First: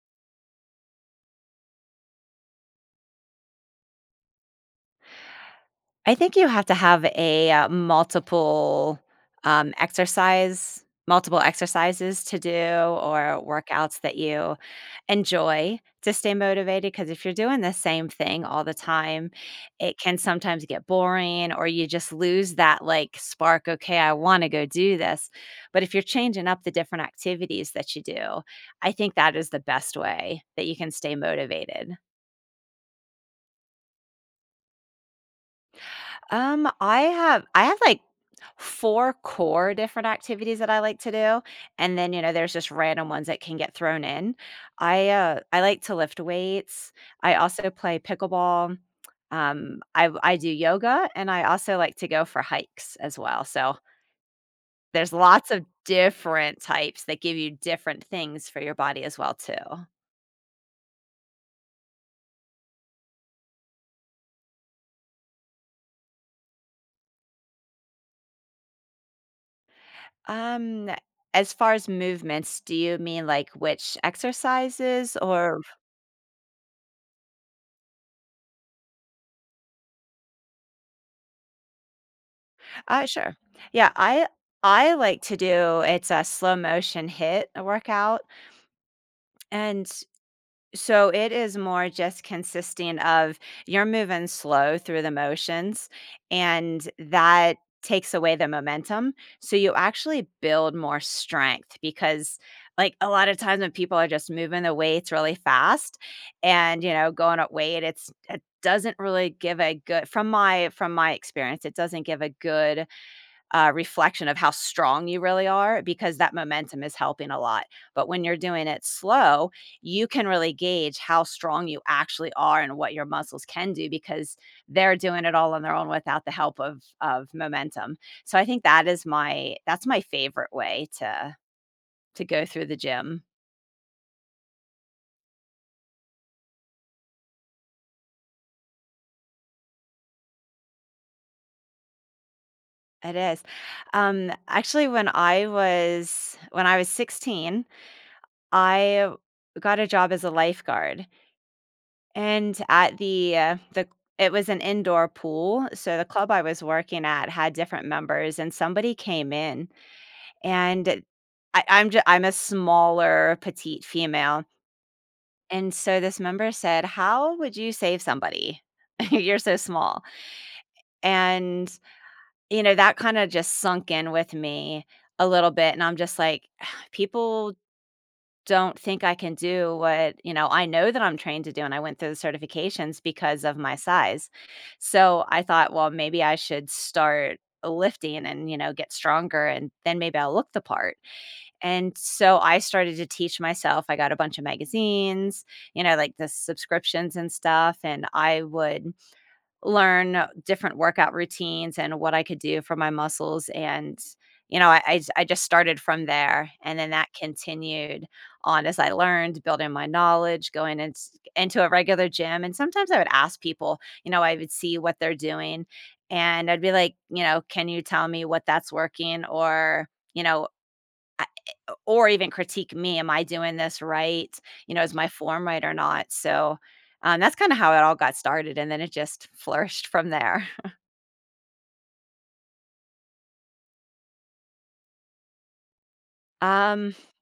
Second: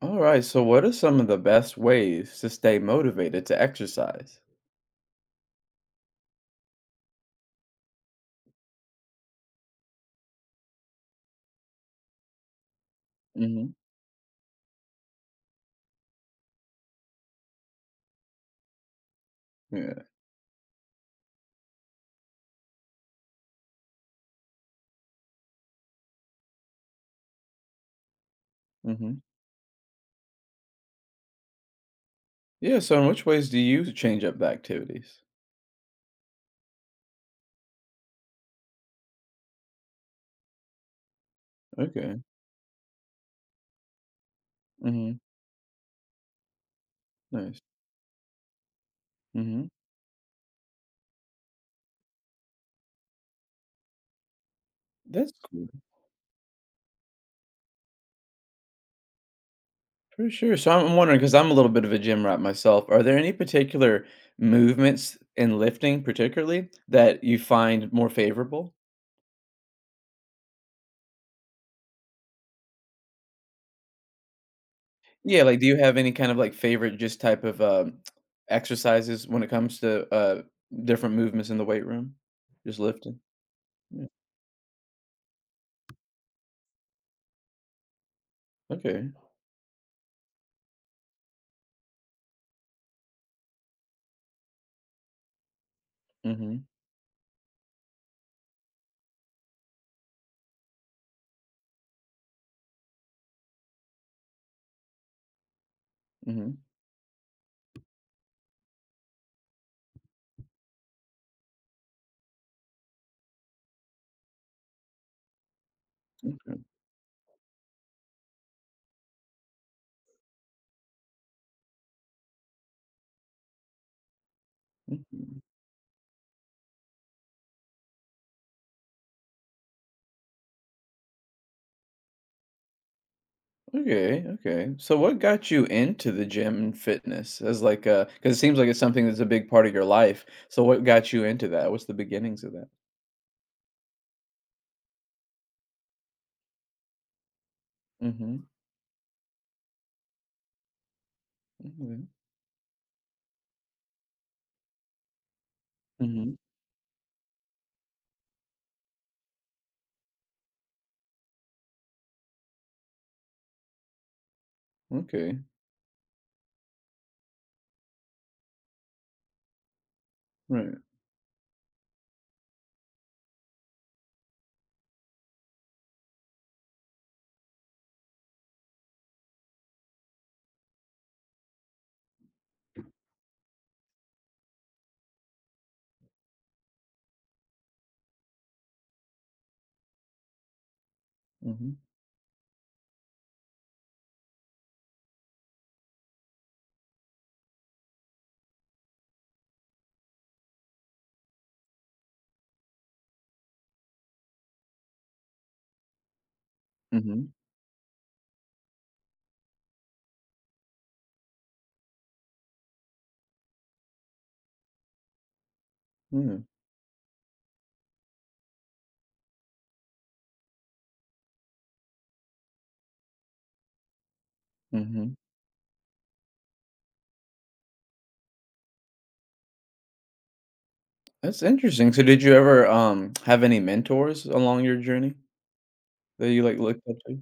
All right, so what are some of the best ways to stay motivated to exercise? I think you have to have a, multiple, exercise multiple exercises to do or Hmm. workouts that you enjoy to stay motivated. Because if you're doing the same thing all the time, it Yeah. can sometimes get boring or you just lose that, like, spark, "Okay, I wanna go do this." But if you're changing up the different activities that you do, I think Hmm. that is the best way that you can stay motivated. Yeah, so in which ways do you change up the activities? I have, like, 4 core different activities that I like to do, and then, Okay. There's just random ones that can get thrown in. I, Hmm. uh I like to lift weights. I Nice. also play pickleball. Hmm. I do yoga, and I also like to go for hikes as well, so there's That's lots of cool. different types that give you different things for your body as well too. For sure. So I'm wondering, because I'm a little bit of a gym rat myself, are there any particular movements in lifting particularly that you find more favorable? Um, as far as movements, do you mean, like, which exercises Yeah, like or do you have any kind of like favorite just type of exercises when it comes to different movements in the weight room? Just lifting? sure. Yeah, Yeah. I like to do it's a slow motion hit workout. Okay. And so it is more just consisting of you're moving slow through the motions Mhm. and that takes away the momentum. So you actually build more strength because like a lot of times when people are just moving the weights really fast Mhm. and going up weight, it doesn't really give a good from my experience, it doesn't give a good reflection of how strong you really are because that Okay. momentum is helping a lot. But when you're doing it slow, you can really gauge how strong you actually are and what your muscles can do because they're doing it Mhm. all on their own without the help of momentum. So I think that is my favorite way to go through the gym. Okay, okay. So what got you into the gym and fitness as like because it seems like it's something that's a big part of your life. So what got you into that? What's the beginnings of that? It is. Actually when I was 16, Mhm. I got a job as a lifeguard. Mhm. And at the it was an indoor pool, so the club Mhm. I was working at had different members, and somebody came in, and I I'm ju I'm a smaller petite female, Okay. and so this member said, "How would you save somebody? You're so small." Right. And, you know, that kinda just sunk in with me a little bit, and I'm just like, people don't think I can do what, you know, I know that I'm trained to do, and I went through the certifications because of my size. So I thought, well, maybe I should start lifting and, you know, get stronger and then maybe I'll look the part. Mhm. And so I started to teach myself. I got a bunch of magazines, you know, like the subscriptions and stuff. And I would learn different workout routines and what I could do for my muscles and, you know, I just started from there, and then that Mhm. continued on as I learned, building my knowledge, going ins into a regular gym, and sometimes I would ask people, you know, I would see what they're doing, Yeah. and I'd be like, you know, "Can you tell me what that's working?" Or, you know, or even critique me, "Am I doing this right? You know, is my Mhm. form right or not?" So, that's kinda how it all got started, and then it just flourished from there. That's interesting. So did you ever, have any mentors along your journey that you, like, looked Um, up to?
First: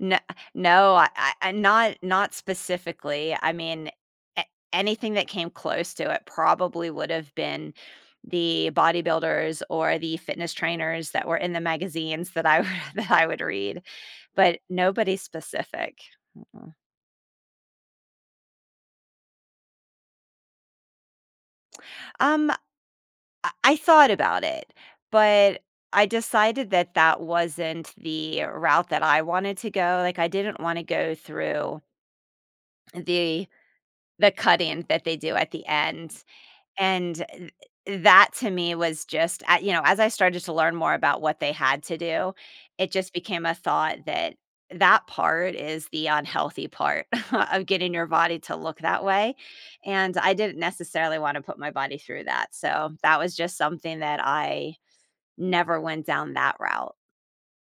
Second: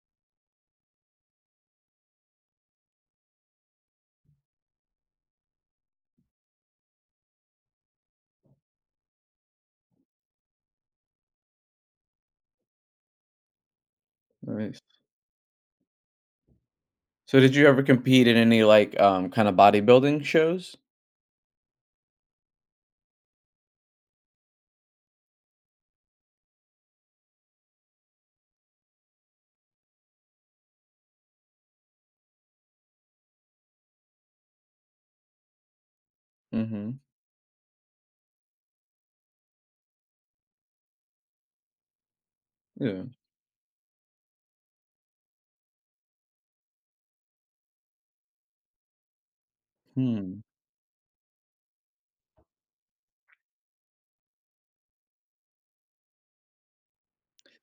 n No, I not not specifically. I mean, a anything that came close to it probably would have been the bodybuilders or the fitness trainers that were in the magazines that I that I would read, but Nice. nobody specific. Mm-mm. So did you ever compete in any, like, kinda bodybuilding shows? Um, I thought about it, but I decided that that wasn't the route that I wanted to go, like, I didn't wanna go through the the cut-in that they do at the end, Mhm. and th that to me was just a you know, as I started to learn more about what they had to do, it Yeah. just became a thought that that part is the unhealthy part of getting your body to look that way, and I Hmm. didn't necessarily wanna put my body through that, so that was just something that I never went down that route.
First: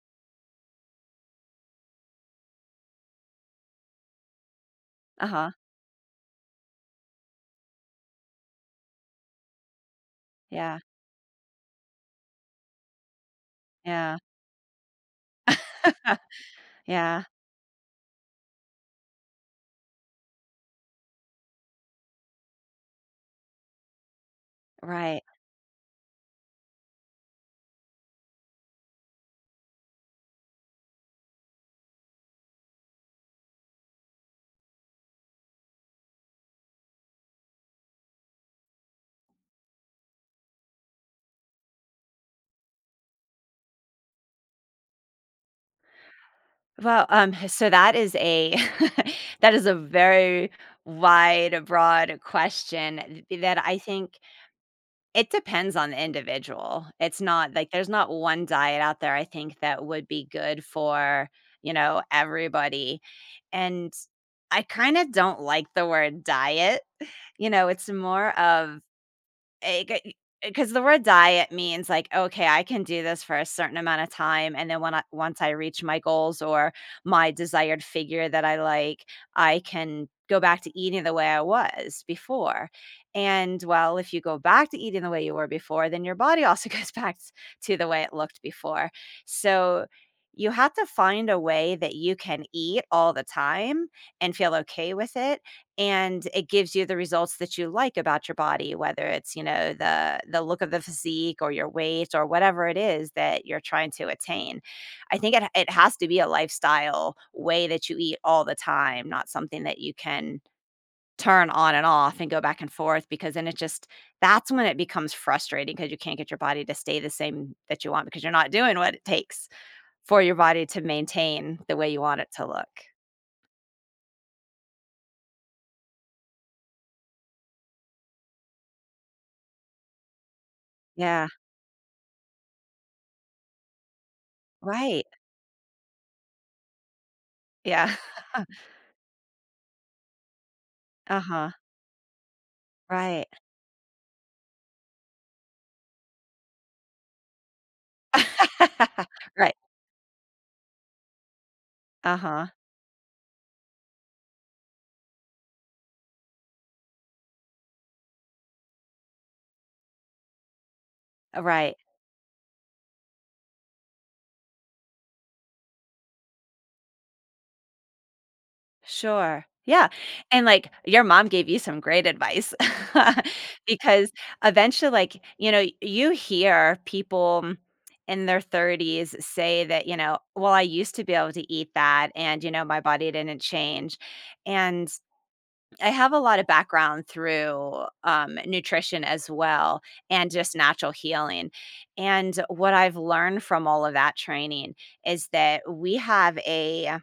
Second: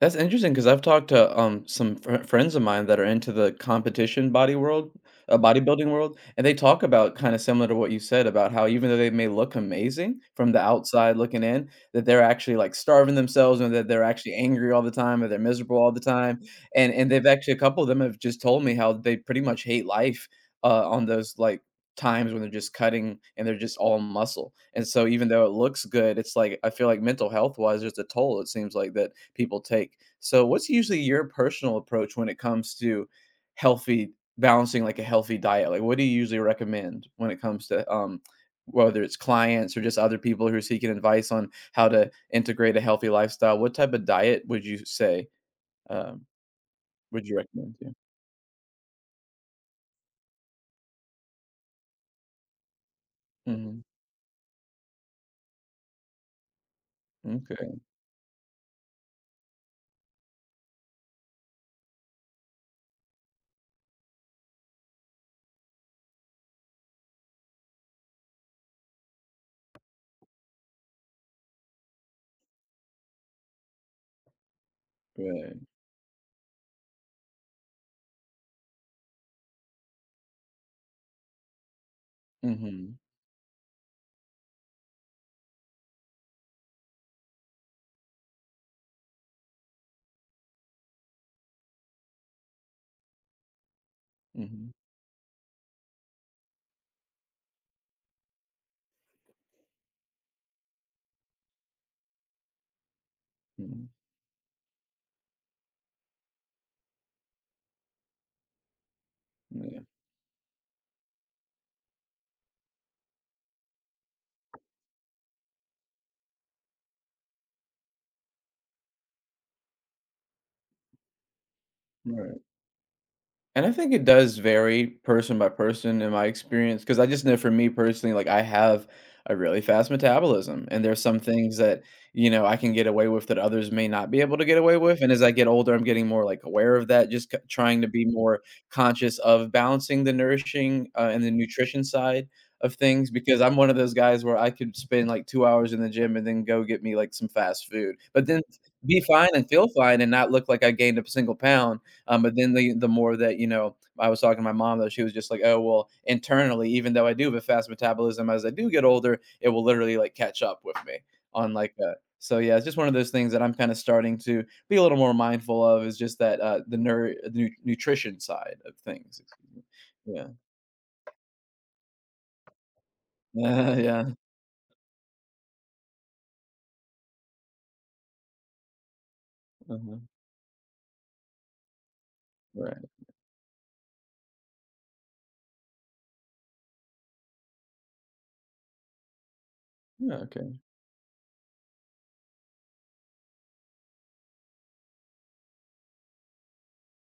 That's interesting because I've talked to some friends of mine that are into the competition body world, Uh-huh. bodybuilding world, and they talk about kind of similar to what you said about how even though they may look amazing from the Yeah, outside looking in, that they're actually like starving themselves and that they're yeah, actually angry all the time or they're miserable all the time. And yeah, they've actually a couple of them have just told me how they pretty much hate life, on those like times when they're just cutting and they're just all muscle. And so right. even though it looks good, it's like I feel like mental health wise, there's a toll it seems like that people take. So what's usually your personal approach when it comes to healthy balancing like a healthy diet? Like what do you usually recommend when it comes to whether it's clients or just other people who are seeking advice on how to integrate a healthy lifestyle, what type of diet would you say um, Well, would you so recommend to? that is a that is a very wide, broad question th that I Hmm. think it depends on the individual. It's not like Okay. there's not one diet out there I think that would be good for, you know, everybody, and I kinda don't like the word diet, you know, it's more of because the word diet means, like, "Okay, I can do this for a certain amount of time, and then when I once I Right. reach my goals or my desired figure that I like, I can go back to eating the way I was before." Hmm. And, well, if you go back to eating the way you were before, then your body also goes back s to the way it looked before. So, you have to find a way that you can eat all the time and feel Hmm. okay with it, and it gives you the results that you like about your body, whether it's you know the look of the physique or your weight or whatever it is that you're Hmm. trying to attain. I think it has to be a lifestyle way that you eat all the time, not something that Yeah. you can turn on and off and go back and forth, because then it just that's when it becomes frustrating because you can't get your body to stay the same that you want because you're not doing what it takes for your body to maintain the way you want it Right. to look. And I think it does vary person by person in my experience, because I just know for me personally, like, I have a really fast metabolism, and there's some Yeah, things that, you know, I can get away with that others may not be able to get away with, right, and as I get older, I'm getting more, like, aware of that, just c trying to yeah. be more conscious of balancing the nourishing, and the Uh-huh. nutrition side of things Right. because I'm one of those guys where I could spend, like, 2 hours in the gym and then go get me, like, some fast food, but then be fine and Right. feel fine and not look like I gained a single pound, but Uh-huh. then the more that, you know, I was talking to my mom though. She was just like, "Oh, well, internally, even though I do have a fast metabolism, as I do get older, it will literally like catch up with me on like Right. a" so yeah, it's just one of those things that I'm kind of starting to be a little more mindful of is just that the nur nu nutrition side of things. Sure. Excuse me. Yeah, Yeah. and, like, your mom gave you some great advice Yeah. because eventually, like, you know, you hear people in their 30s say that, you Uh-huh. know, "Well, I used to be able to eat that, and, you know, my Right. body didn't change," and I have a lot of background through, nutrition as well Yeah, and just okay. natural healing, and what I've learned from all of that training is that we have a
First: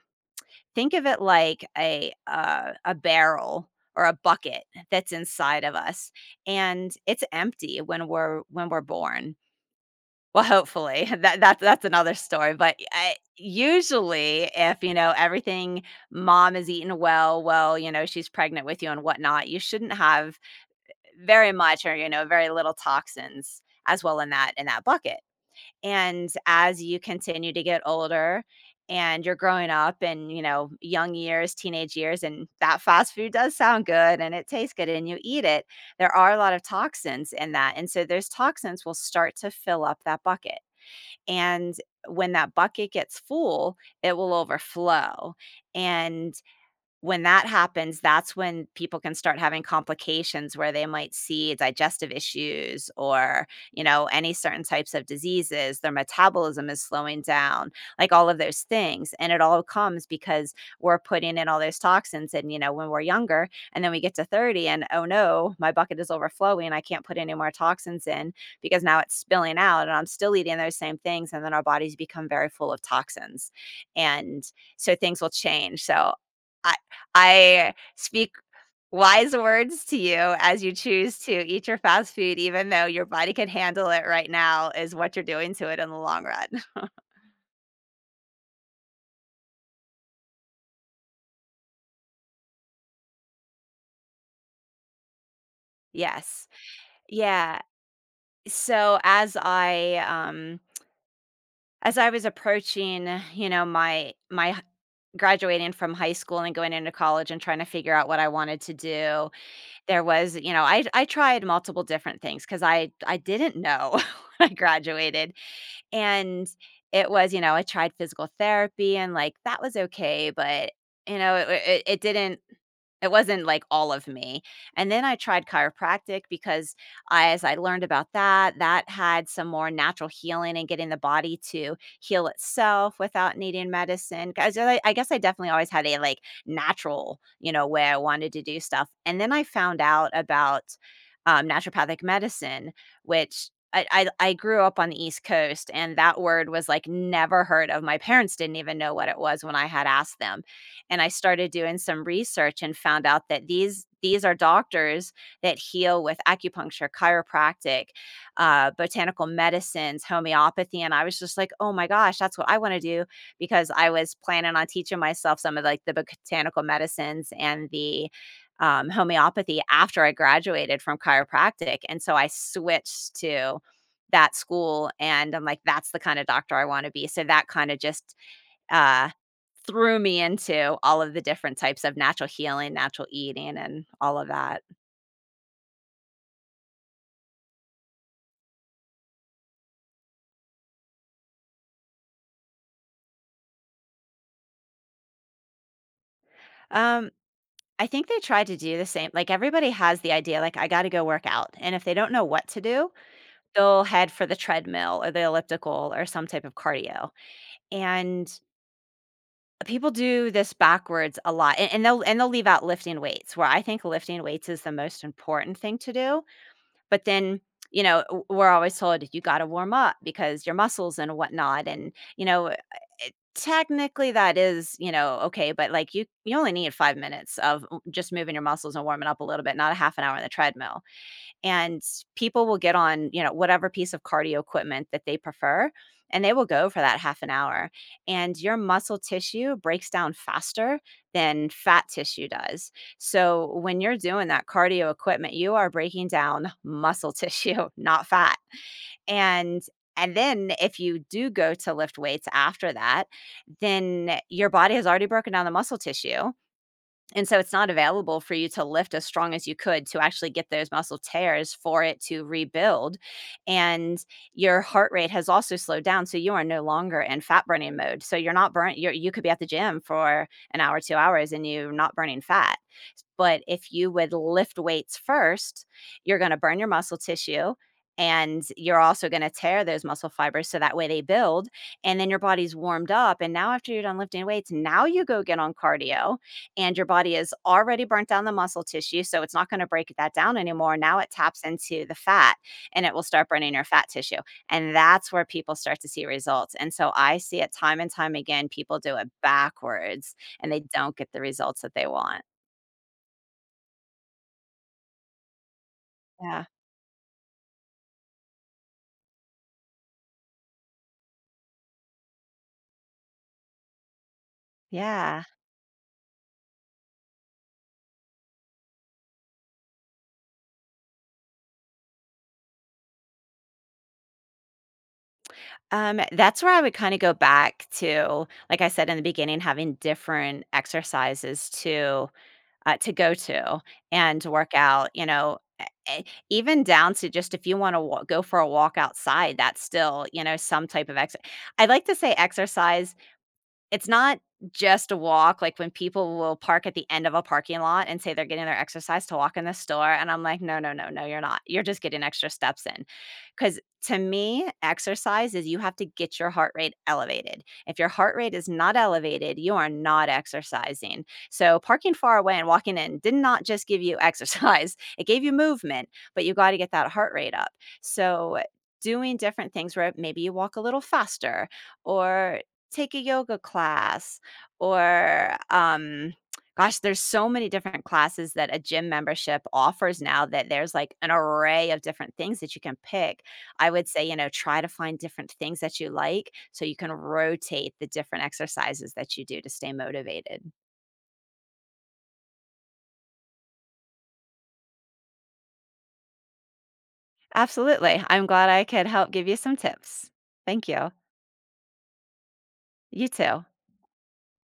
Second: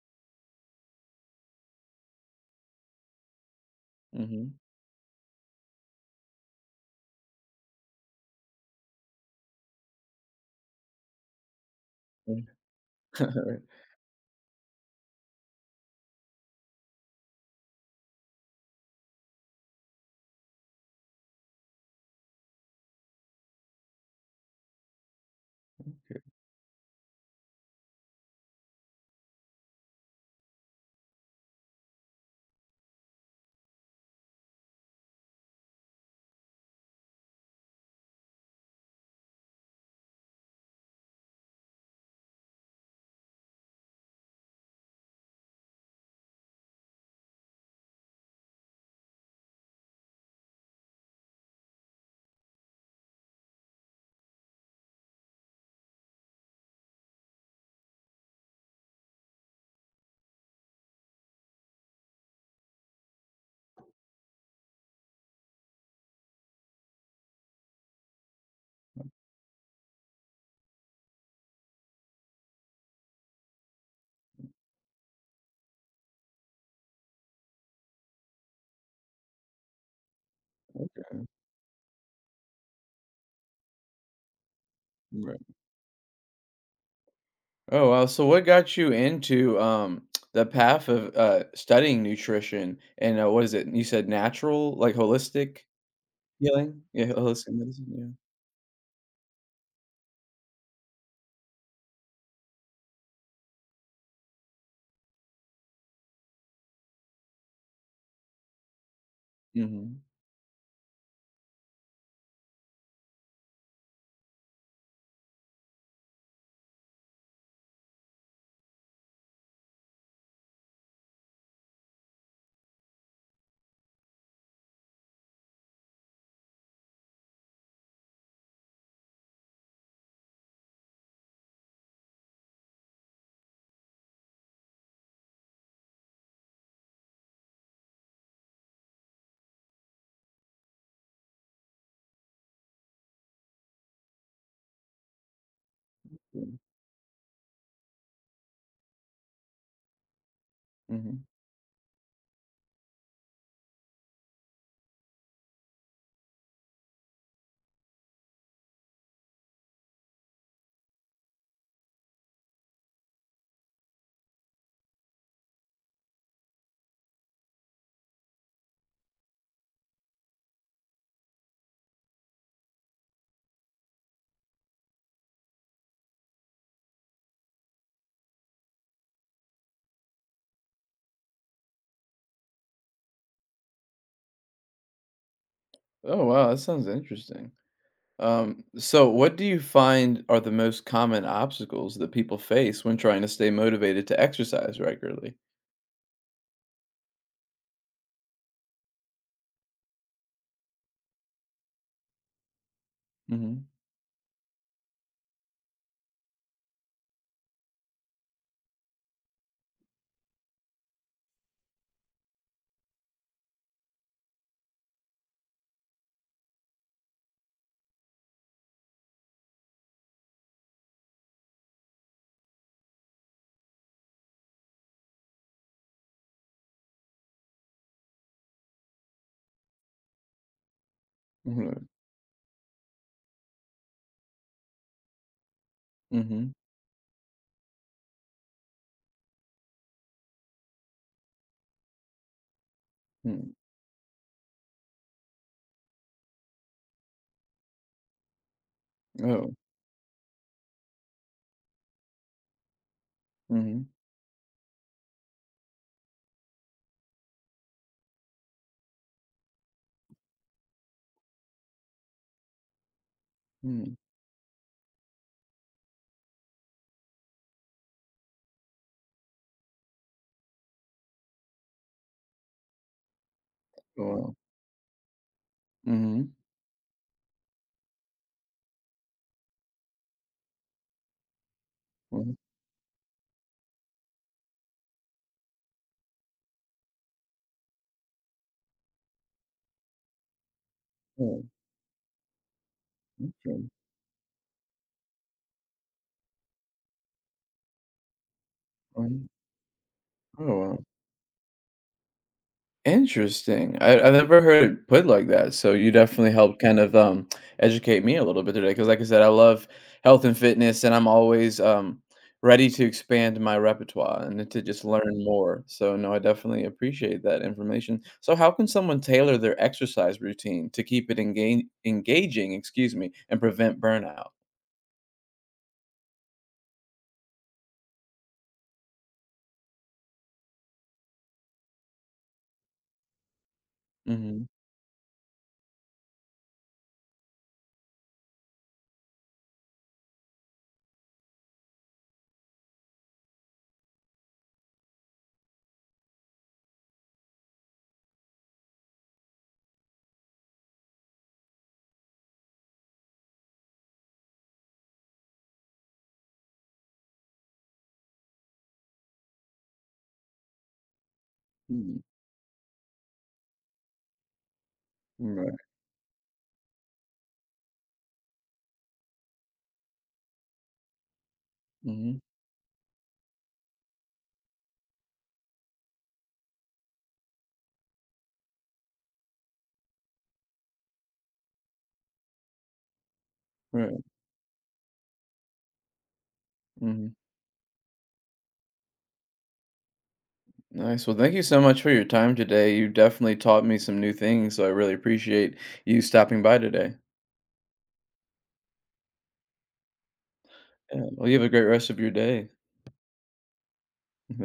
think of it like a barrel or a Mhm. bucket that's inside of us, and it's empty when we're born, well, hopefully, that's another story, but I usually, if, you know, everything mom is eating well, well, you know, she's pregnant with you and whatnot, you shouldn't have very much or, you know, very little toxins as well in that bucket, and as you continue to get older and you're growing up and, you know, young years, teenage years, and that fast food does sound good and it tastes good and you eat it, there are a lot of toxins in that, and so those toxins will start to fill up that bucket and when that bucket gets full, it will overflow, and when that happens, that's when people can start having complications where they might see digestive issues or, you know, any certain types of diseases, their metabolism is slowing down, like all of those things. And it all comes because we're putting in all those toxins and, you know, when we're younger and then we get to 30 and oh no, my bucket is overflowing. I can't put any more toxins in because now it's spilling out and I'm still eating those same things. And then our bodies become very full of toxins. And so things will change. So I, I speak wise words to you as you choose to eat your fast food, even though your body can handle it right now, is what you're Right. doing to it in the long run. Oh, wow. So what got you into the path of studying nutrition and what is it? You said natural, like holistic Yes. healing? Yeah, holistic Yeah. medicine. So as I was approaching, you know, my graduating from high school and going into college and trying to figure out what I wanted to do, Yeah. Mm-hmm. there was, you know, I tried multiple different things because I didn't know when I graduated. And it was, you know, I tried physical therapy and like that was okay, but you know, it didn't it wasn't like all of me, and then I tried chiropractic because I as I learned about that, that had some more natural healing and getting the body to heal itself without needing medicine, 'cause I guess I definitely always had a, like, natural, you know, way I wanted to do stuff, and then I found out about, naturopathic medicine, which I grew up on the East Coast, and that Yeah. word was, like, never heard of. My parents didn't even know what it was when I had asked them, and I Mm-hmm. started doing some research and found out that these are doctors that heal with acupuncture, chiropractic, botanical medicines, homeopathy, and I was just like, "Oh my gosh, that's what I want to do," because I was planning on teaching myself some of like the botanical medicines and the homeopathy after I graduated from chiropractic, and so I switched to that school, and I'm like, "That's the kind of doctor I want to be." So that kind of just uh, threw me into all of the different types of natural healing, natural eating, and all of that. Oh, wow. That sounds interesting. So what do you find are the most common obstacles that people face when trying to stay motivated to exercise regularly? Um, I think they tried to do the same. Like everybody has the idea, like, I gotta go work out. And if they don't know what to do, Mm-hmm. they'll head for the treadmill or the elliptical or some type of cardio. And people do this backwards a lot. And they'll leave out lifting weights, where I think lifting weights is the most important thing to do. But then, you know, we're always told you got to warm up because your muscles and whatnot. And, you know, technically that is, you know, okay. But like you only need 5 minutes of just moving your muscles and warming up a little bit, not a half an hour on the treadmill, and Mm-hmm. people will get on, you know, whatever piece of cardio equipment that they prefer, and they will Mm-hmm. go for that half an hour. And your muscle tissue breaks down faster than fat tissue does. Mm. So when you're doing that cardio equipment, you are breaking down muscle tissue, not fat. Oh. And and then if you do go to lift weights after that, Mm-hmm. then your body has already broken down the muscle tissue, and so it's not available for you to lift as strong as you could to actually get those muscle tears for it to rebuild. Mm. And your heart rate has also slowed down. So you are no longer in fat burning mode. So you're not burnt. You're, you could be at the gym for an hour, 2 hours, and you're not burning fat. But if you Oh, would wow. lift weights first, you're Mm-hmm. gonna burn your muscle tissue, and you're also gonna tear those muscle fibers so that way they build. And then your Mm-hmm. body's warmed up. And now, after you're done lifting weights, now you go get on cardio, and your body has already burnt down the muscle tissue. So it's not gonna break that down anymore. Now it taps Oh, into the fat, and it will start burning your okay. fat tissue. And that's where people start to see results. And so I see it time and time again. People do it Mhm. backwards Oh, and they wow. don't get the results that they want. Interesting. I've never heard it put like that, so you definitely Yeah. helped kind of, educate me a little bit today. Because, like I said, I love health and fitness, and I'm always, ready to expand my repertoire and to just learn Yeah. more. So, no, I definitely appreciate that information. So how can someone tailor their exercise routine to keep it engan engaging, excuse me, and prevent burnout? That's where I would kind of go back to, like I said in the beginning, having different exercises to go to and to Mhm. work out. You know, e- even down to just if you want to go for a walk outside, that's still, you know, some type of exercise. I like to say exercise. It's not just a walk, like, when people will park at the end of a parking lot and say they're getting their exercise to walk in the store, and I'm like, "No, no, no, no, you're not. You're just getting extra steps in, because to me, exercise is you have to get your heart rate elevated. If your heart rate is not elevated, you are not exercising. So, parking Mm. far away and walking in did not just give you exercise, it gave you Right. movement, but you gotta get that heart rate up. So, doing different things where maybe you walk a little faster Mhm. or take a yoga class or gosh, there's so many different classes that a gym membership offers now, that there's like an array of different things that you can pick. I would Right. say, you know, try to find different things that you like so you can Mhm. rotate the different exercises that you do to stay motivated. Nice. Well, thank you so much for your time today. You definitely taught me some new things, so I really appreciate you stopping by today. Absolutely. I'm glad I could help give you some tips. Thank you. Yeah. Well, you have a great rest of your day. You too.